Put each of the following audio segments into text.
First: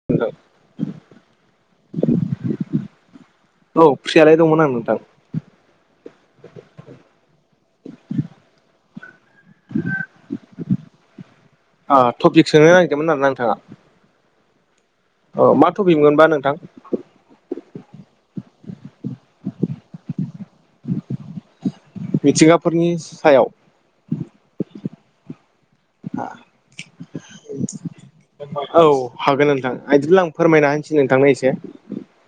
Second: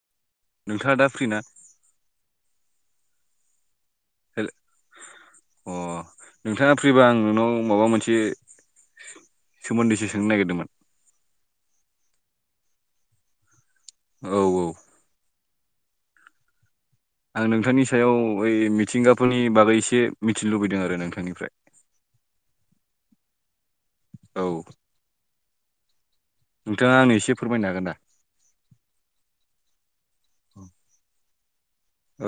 [unintelligible] नोंथाङा दा फ्रि ना? औ फ्रियालाय हेल दंमोन आं नोंथां। अ नोंथाङा फ्रिबा आं नोंनाव माबा मोनसे सोमोन्दैसो सोंनो नागिरदोंमोन ओ टपिक सोंनो नागिरदोंमोन आरोा नोंथाङा? औ औ अ मा थफिक मोनबा नोंथां? आं नोंथांनि सायाव ओइ मिथिंगाफोरनि बागै एसे मिथिनो लुबैदों आरो नोंथांनिफ्राय। मिथिंगाफोरनि सायाव? औ नोंथाङा आंनो एसे फोरमायनो हागोन दा? औ हागोन नोंथां बिदिब्ला आं फोरमायना होनसै नोंथांनो एसे।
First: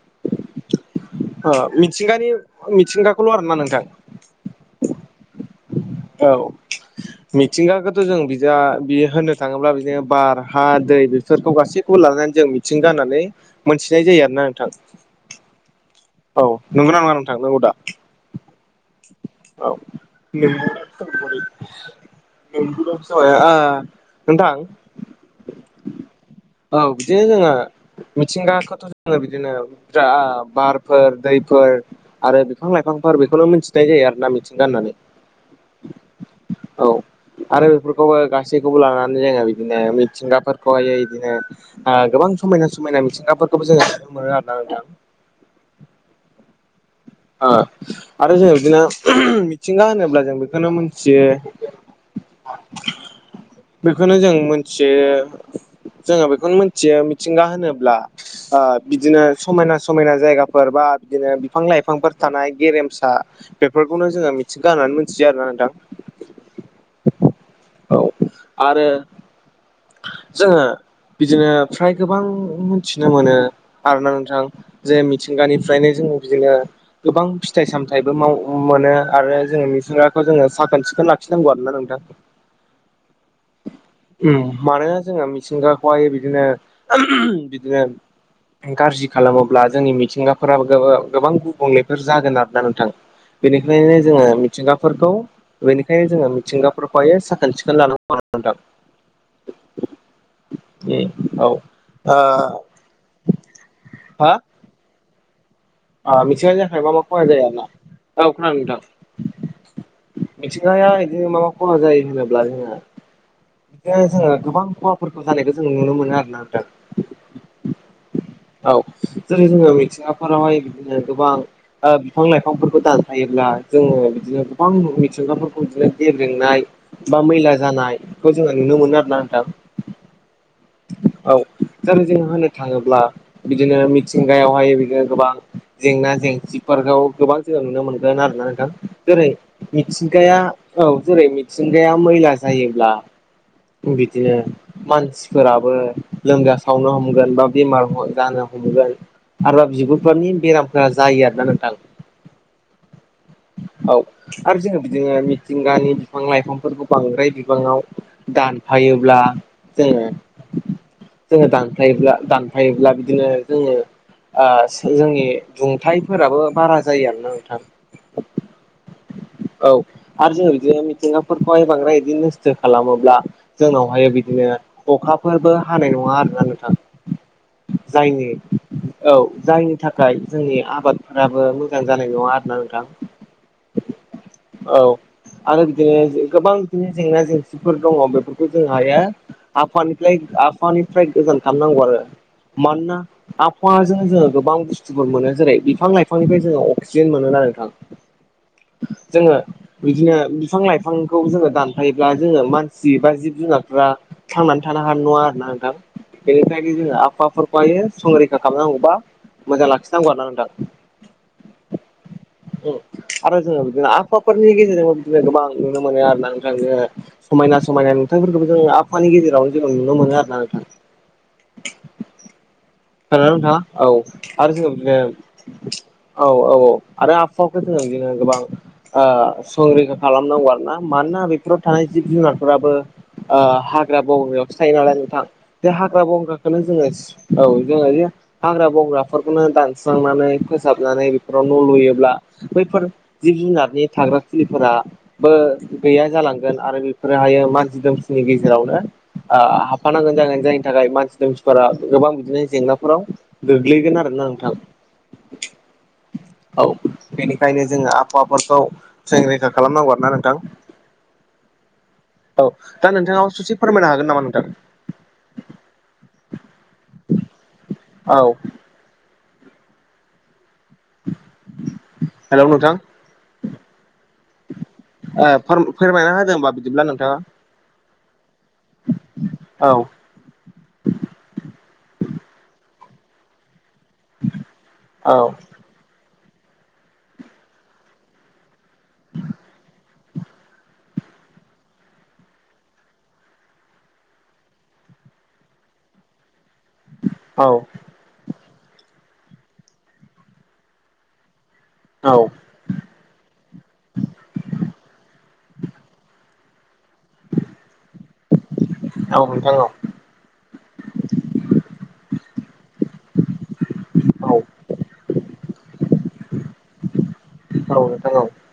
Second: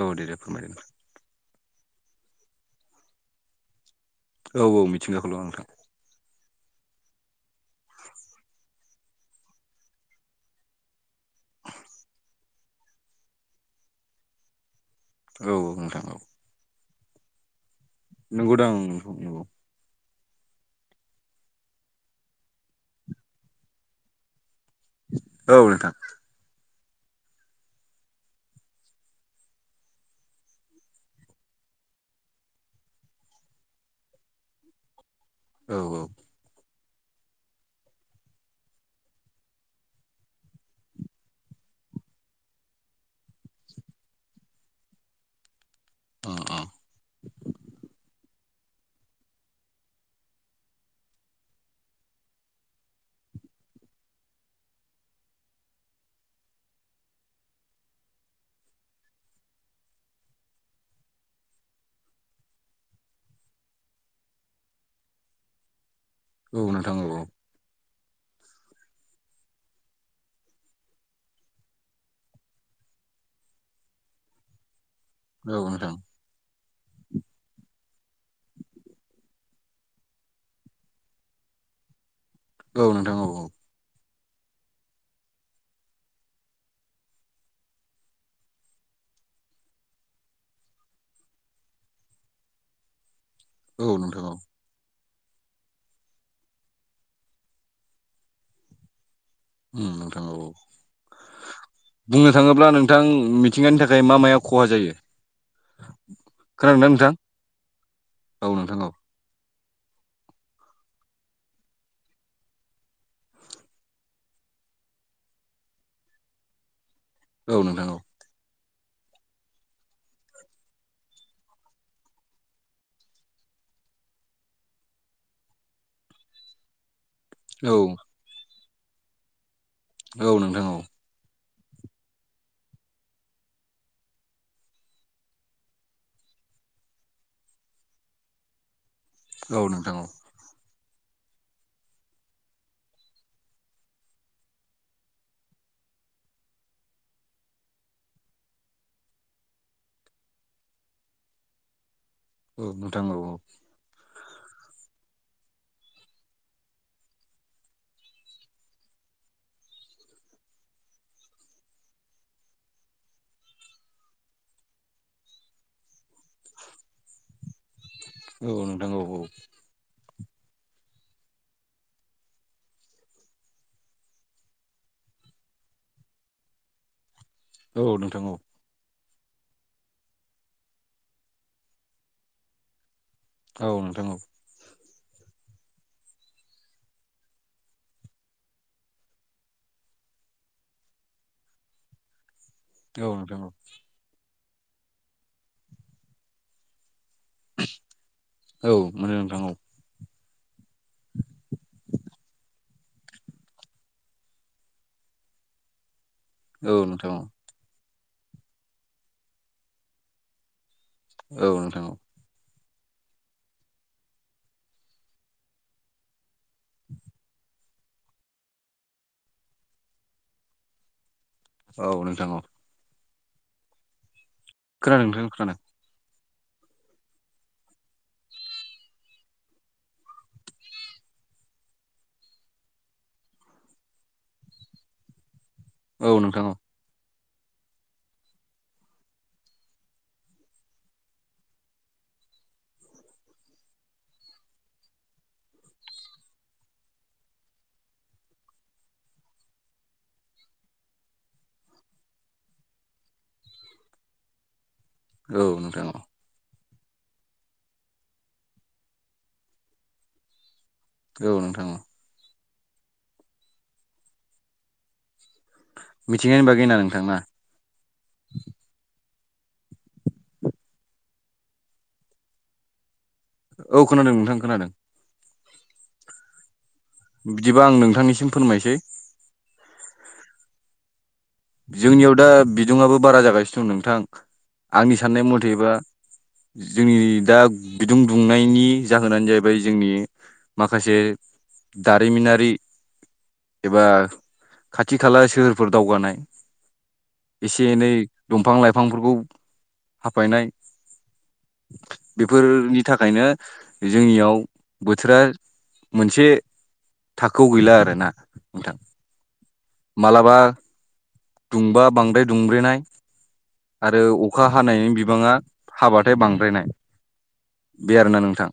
औ दे दे फोरमायदो। ओ मिथिंगानि मिथिंगाखौल' आरोना नोंथां? औ औ मिथिंगाखौल' नोंथां। औ मिथिंगाखौथ' जों बिजा बियो होनो थाङोब्ला बिदिनो बार हा दै बेफोरखौ गासैखौबो लानानै जों मिथिंगा होनानानै मोनथिनाय जायो आरो ना नोंथां‌। औ नोंथां औ औ नंगौ नङा नोंथां नंगौदा? नोंगौदां उम नोंगौ नोंगौ औ [unintelligible] नोंथां औ नोंथां औ बिदिनो जोङो मिथिंगाखौथ' जोङो बिदिनो बि बार फोर दैफोर आरो बिफां लाइफांफोर बेखौनो मिथिनाय जायो आरो ना मिथिंगा होननानै औ औ औ आरो बेफोरखौबो गासैखौबो लानानै जोङो बिदिनो मिथिंगाफोरखौहाय बिदिनो ओ गोबां समायना समायना मिथिंगाफोरखौबो जोङो नुनो मोनो आरोना नोंथां अ अ ओ आरो जोङो बिदिनो मिथिंगा होनोब्ला जों बेखौनो मिथियो [unintelligible] बेखौनो जों मिथियो जोङो बेखौनो मिथियो मिथिंगा होनोब्ला बिदिनो समायना समायना जायगाफोर बा बिदिनो बिफां लाइफां बिफांफोर थानाय गेरेमसा बेफोरखौनो जोङो मिथिंगा होननानै मिथियो आरोना नोंथां औ नोंथां नंगौ औ आरो जोङो बिदिनो फ्राय गोबां मिथिनो मोनो आरोना नोंथां जे औ मिसिंगानिफ्रायनो नोंथां जोङो बिदिनो गोबां फिथाइ सामथायाइबो माव मोनो आरो जोङो मिथिंग्राखौ जोङो साखोन सिखोन लाख खिनांगौ आर ना नोंथां औ नोंथां औ मानोना जोङो मिथिंगाखौहाय बिदिनो बिदिनो गाज्रि खालामोब्ला जोंनि मिथिंगाफोराबो गो गोबां गुबुंलेफोर जागोन आरोना नोंथां औ बेनिखायनो जोङो नोंथां औ मिथिंगाफोरखौ बेनिखायनो जोङो मिथिंगाफोरखौहायो साखोन सिखोन लानांगौ नोंथां अ नोंथां औ औ। बुंनो थाङोब्ला नोंथां मिथिंगानि थाखाय मा माया खहा जायो मिथिंगानि जाहाय खोनादोंना मा मा नोंथां खहा जाया ना औ खोनानो नोंथां औ नोथां मिथिंगाया इदिनो माबा खहा जायो होनोब्ला जोंङो बिनो जोङो गोबां मुवाफोरखौ जानायखौ जों नुनो मोनो आरोना दा औ नोंथां औ औ जेरै जोङो मिथिंगाफोरावहाय बिदिनो गोबां बिफां लाइफांफोरखौ दानाथायायोब्ला जोङो बिदिनो गोबां मिथिंगाफोरखौ बिदिनो गेब्रेंनाय बा मैला औ जानाय बेखौ जोङो नुनो मोनो आरो ना नोंथां औ नोंथां औ औ जेरै जोंङो होननो थाङोब्ला बिदिनो मिथिंगायावहाय बिदिनो गोबां जेंना जेंसिफोरखौ गोबां जोहयाव नुनो मोनगोन आरोना नोंथां जेरै औ नोंथां औ मिथिंगाया औ जेरै मिथिंगाया मैला जायोब्ला बिदिनो मानसिफोराबो लोमजा सावनो हमगोन बा बेमार जानो हमगोन आरोबा बिगुरफोरनि बेरामफोरा जायो आरोना नोंथां औ नोंथाङौ औ औ आरो जोङो बिदिनो मिथिंगानि बिफां लाइफांफोरखौ बांद्राय बिबाङाव दानफायोब्ला जोङो जोङो दानफायोब्ला दानफायोब्ला बिदिनो जोङो जोंनि दुंथाइफोराबो बारा जायो आरोना नोंथां औ नोंथां औ औ आरो जोङो बिदिनो मिथिंगाफोरखौहाय बांद्राय इदि नस्थ' खालामोब्ला जोंनावहाय बिदिनो अखाफोरबो हानाय नङा आरोना नोंथां औ नोंथां जायनि औ जायनि थाखाय जोंनि आबादफोराबो मोजां जानाय नङा आरोना नोंथां औ नोंथां औ औ आरो बिदिनो गोबां बिदिनो जेंना जेंसिफोर दङ बेफोरखौ जों हायो आफानिफ्राय आफानिफ्राय गोजान खालामनांगौ आरो मानोना औ नोंथां औ आबहावाजोंनो जोङो गोबां बुस्थुफोर मोनो जेरै बिफां लाइफांनिफ्राय जोङो अक्सिजेन मोनोना नोंथां औ मोनो जोङो नोंथां औ बिदिनो बिफां लाइफांखौ जोङो दानफायोब्ला जोङो मानसि बा जिब जुनारफ्रा थांनानै थानो हानाय नङा आरोना नोंथां औ बेनिफ्रायनो जोङो नोंथां आबहावाफोरखौहायो संरैखा खालामनांगौबा मोजां लाखिनांगौ आरोना नोंथां औ नोंथां आरो जोङो बिदिनो आफाफोरनि गेजेरजोंबो बिदिनो गोबां नुनो मोनो आरोना नों जोङो समायना समायना नुथाइफोरखौबो जोङो आबहावानि गेजेरावनो जों नुनो मोनो आरो ना नोंथां। औ नोंथां औ खोनादोंना नथाङा औ आरो जोङो बिदिनो खोनादों नोंथां खोनादों औ औ औ आरो आबहावाखौ जोङो बिदिनो गोबां संरैखा खालामनांगौ आरो ना मानोना बेफोराव थानाय जिब जुनारफोराबो हाग्रा बंग्रायावसो थायो नालाय नोंथां बे हाग्रा औ नोंथां औ बंग्राखौनो जोङो औ जोङो हाग्रा बंग्राफोरखौनो दानस्रांनानै फोसाबनानै बेफोराव न' लुयोब्ला बैफोर जिब जुनारनि थाग्रा खुलिफोरा बो गैया जालांगोन आरो बेफोरोहायो मानसि दुमसिनि गेजेरावनो ओ हाबफानांगोन जागोन जायनि थाखाय मानसि दुमसिफोरा गोबां बिदिनो जेंनाफोराव गोग्लैगोन आरोना नोंथां। औ नोंथां औ औ बेनिखायनो जोङो आबहावाफोरखौ संरैखा खालामनांगौ आरोना नोंथां। औ नोंथां औ औ दा नोंथाङावबो ससे फोरमायनो हागोन नामा नोंथां? मिथिंनायनि बागैना नोंथां? ना औ हेलौ नोंथां औ खोनादों नोंथां खोनादों ओ फोर-फोरमायना होदों होमबा बिदिब्ला नों बिदिबा आं नोंथांनिसिम फोरमायसै औ जोंनियाव दा बिदुङाबो बारा जागासिनो दं नोंथां आंनि औ साननाय मथेबा जोंनि दा बिदुं दुंनायनि जाहोनानो जाहैबाय जोंनि माखासे दारिमिनारि एबा खाथि खाला सोहोरफोर दावगानाय। औ एसे एनै दंफां लाइफांफोरखौ हाफायनाय औ बेफोरनि थाखायनो जोंनियाव बोथोरा मोनसे थाखोआव गैला आरोना नोंथां। औ नोंथां औ मालाबा दुंबा बांद्राय दुंब्रेनाय आरो औ अखा हानायनि बिबाङा हाबाथाय बांद्रायनाय औ औ बे आरोना औ नोंथां।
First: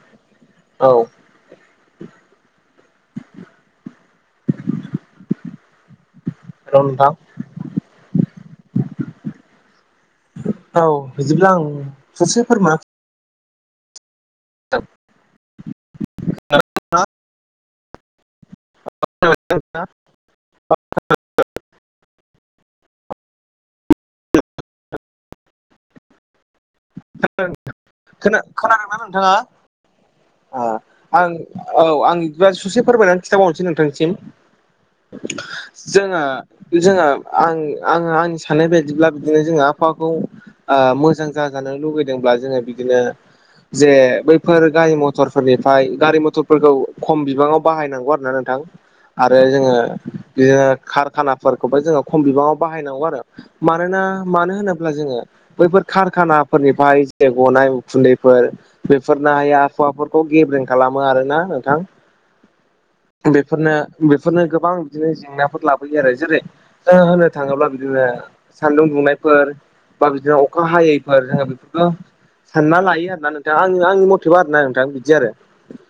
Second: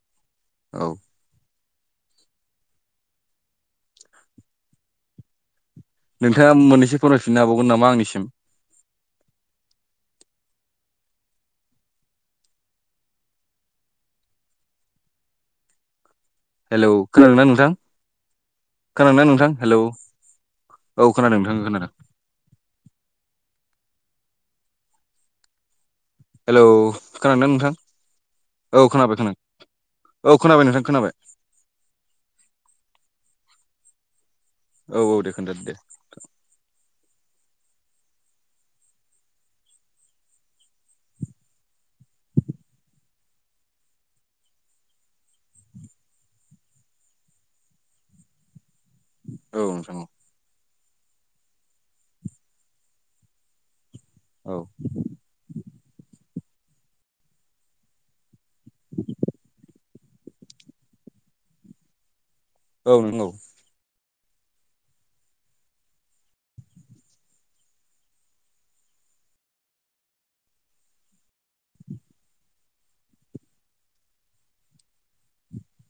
औ नोंथाङा हेलौ मोननैसो नोंथां फोरमायथिनो हाबावगोन नामा आंनिसिम? औ बिदिब्ला आं ससे फोरमाय [unintelligible] हेलौ खोनादोंना नोंथां? खोनादों ना नोंथां? हेलौ औ खोनादों नोंथांखौ खोनादों हेलौ खोनादों ना नोंथां खोना औ खोनादोंना खोनाबाय नोंथाङा खोनाय औ खोनाबाय नोंथां खोनाबाय। आं औ आं बिदिबा ससे फोरमायनानै खिन्थाबावनोसै नोंथांसिम। औ औ दे खोन्थादो दे। जोंहा आं आङो आंनि साननाय बायदिब्ला बिदिनो जों आबहावाखौ ओ मोजां जाजानो लुगैदोंब्ला जोङो बिदिनो जे बैफोर गारि मथरफोरनिफ्राय गारि मथरफोरखौ खम बिबाङाव बाहायनांगौ आरो ना नोंथां आरो औ जोङो नोंथां औ बिदिनो कारखानाफोरखौबो जोङो खम बिबाङाव बाहायनांगौ आरो मानोना औ मानो होनोब्ला जोङो बैफोर खारखानाफोरनिफ्राय जे गनाय उखुन्दैफोर बेफोरनो आबहावाफोरखौ गेब्रें खालामो आरोना नोंथां। औ नंगौ फोरनो बेफोरनो गोबां बिदिनो जेंनाफोर लाबोयो आरो जेरै ओ होननो थाङोब्ला बिदिनो सान्दुं दुंनायफोर बा बिदिनो अखा हायै जोंहा बेफोरखौथ' सानना लायो आरोना नोंथां आङो आंनि मथेबा आरोना नोंथां बिदि आरो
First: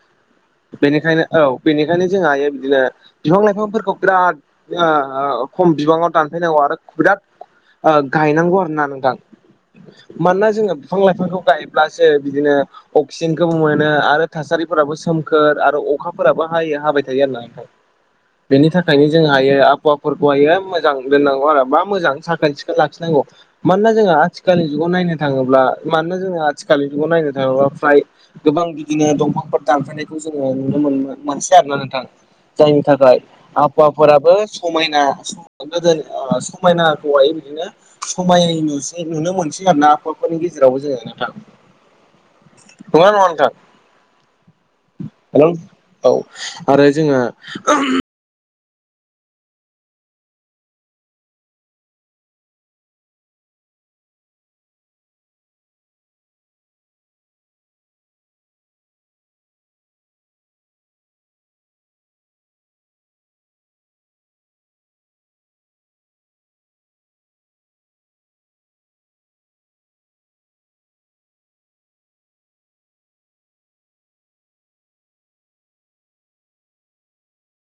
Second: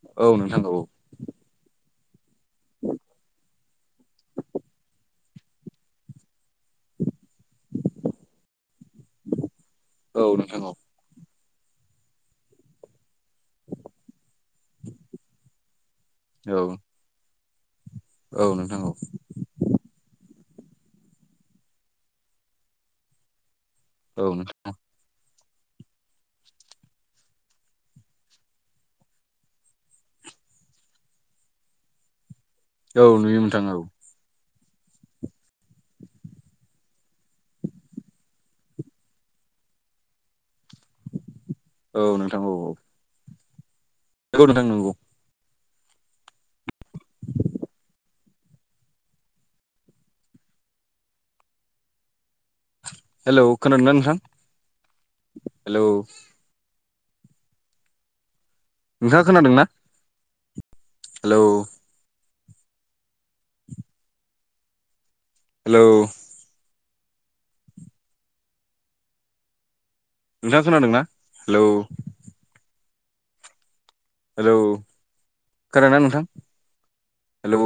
औ औ नोंथां औ बेनिखायनो औ बेनिखायनो जोंहा बिदिनो बिफां लाइफांफोरखौ बिराद ओ खम बिबाङाव दानफायनांगौ आरो बिराद ओ गायनांगौ आरो ना नोंथां। औ मानोना नोंथां औ जोङो बिफां लाइफांखौ गायब्लासो बिदिनो अक्सिजेनखौबो मोनो आरो थासारिफोराबो सोमखोर आरो अखाफोराबो औ हायो हाबाय थायो आरो ना नोथां औ बेनि नोंथां औ थाखायनो जोङो हायो आबहावाफोरखौहायो मोजां दोननांगौ आरो मोजां साखोन सिखोन लाखिनांगौ। मानोना जोङो औ आथिखालनि जुगाव नायनो थाङोब्ला मानोना जोङो आथिखालनि जुगाव नायनो थाङोब्ला फ्राय गोबां बिदिनो दंफांफोर दानफायनायखौ जोङो नुनो मोनो मोनसेै आरोना नोंथां। जायनि औ थाखाय नुयो नोंथां औ आबहावाफोराबो समायना गोदो ओ समायनाखौहाय बिदिनो समाय नुसै नुनो मोनसै आरो ना आबहाफोरनि गेजेरावबो जोङो नोंथां औ नोंथां औ औ नंगौ ना नङा नोंथां नंगौ नोंथां नंगौ हेलौ औ आरो जोङो हेलौ खोनादों ना नोंथां हेलौ नोंथाङा खोनादों ना? हेलौ हेलौ नोंथाङा खोना दोंना हेलौ? हेलौ खोनादों ना नोंथां हेलौ?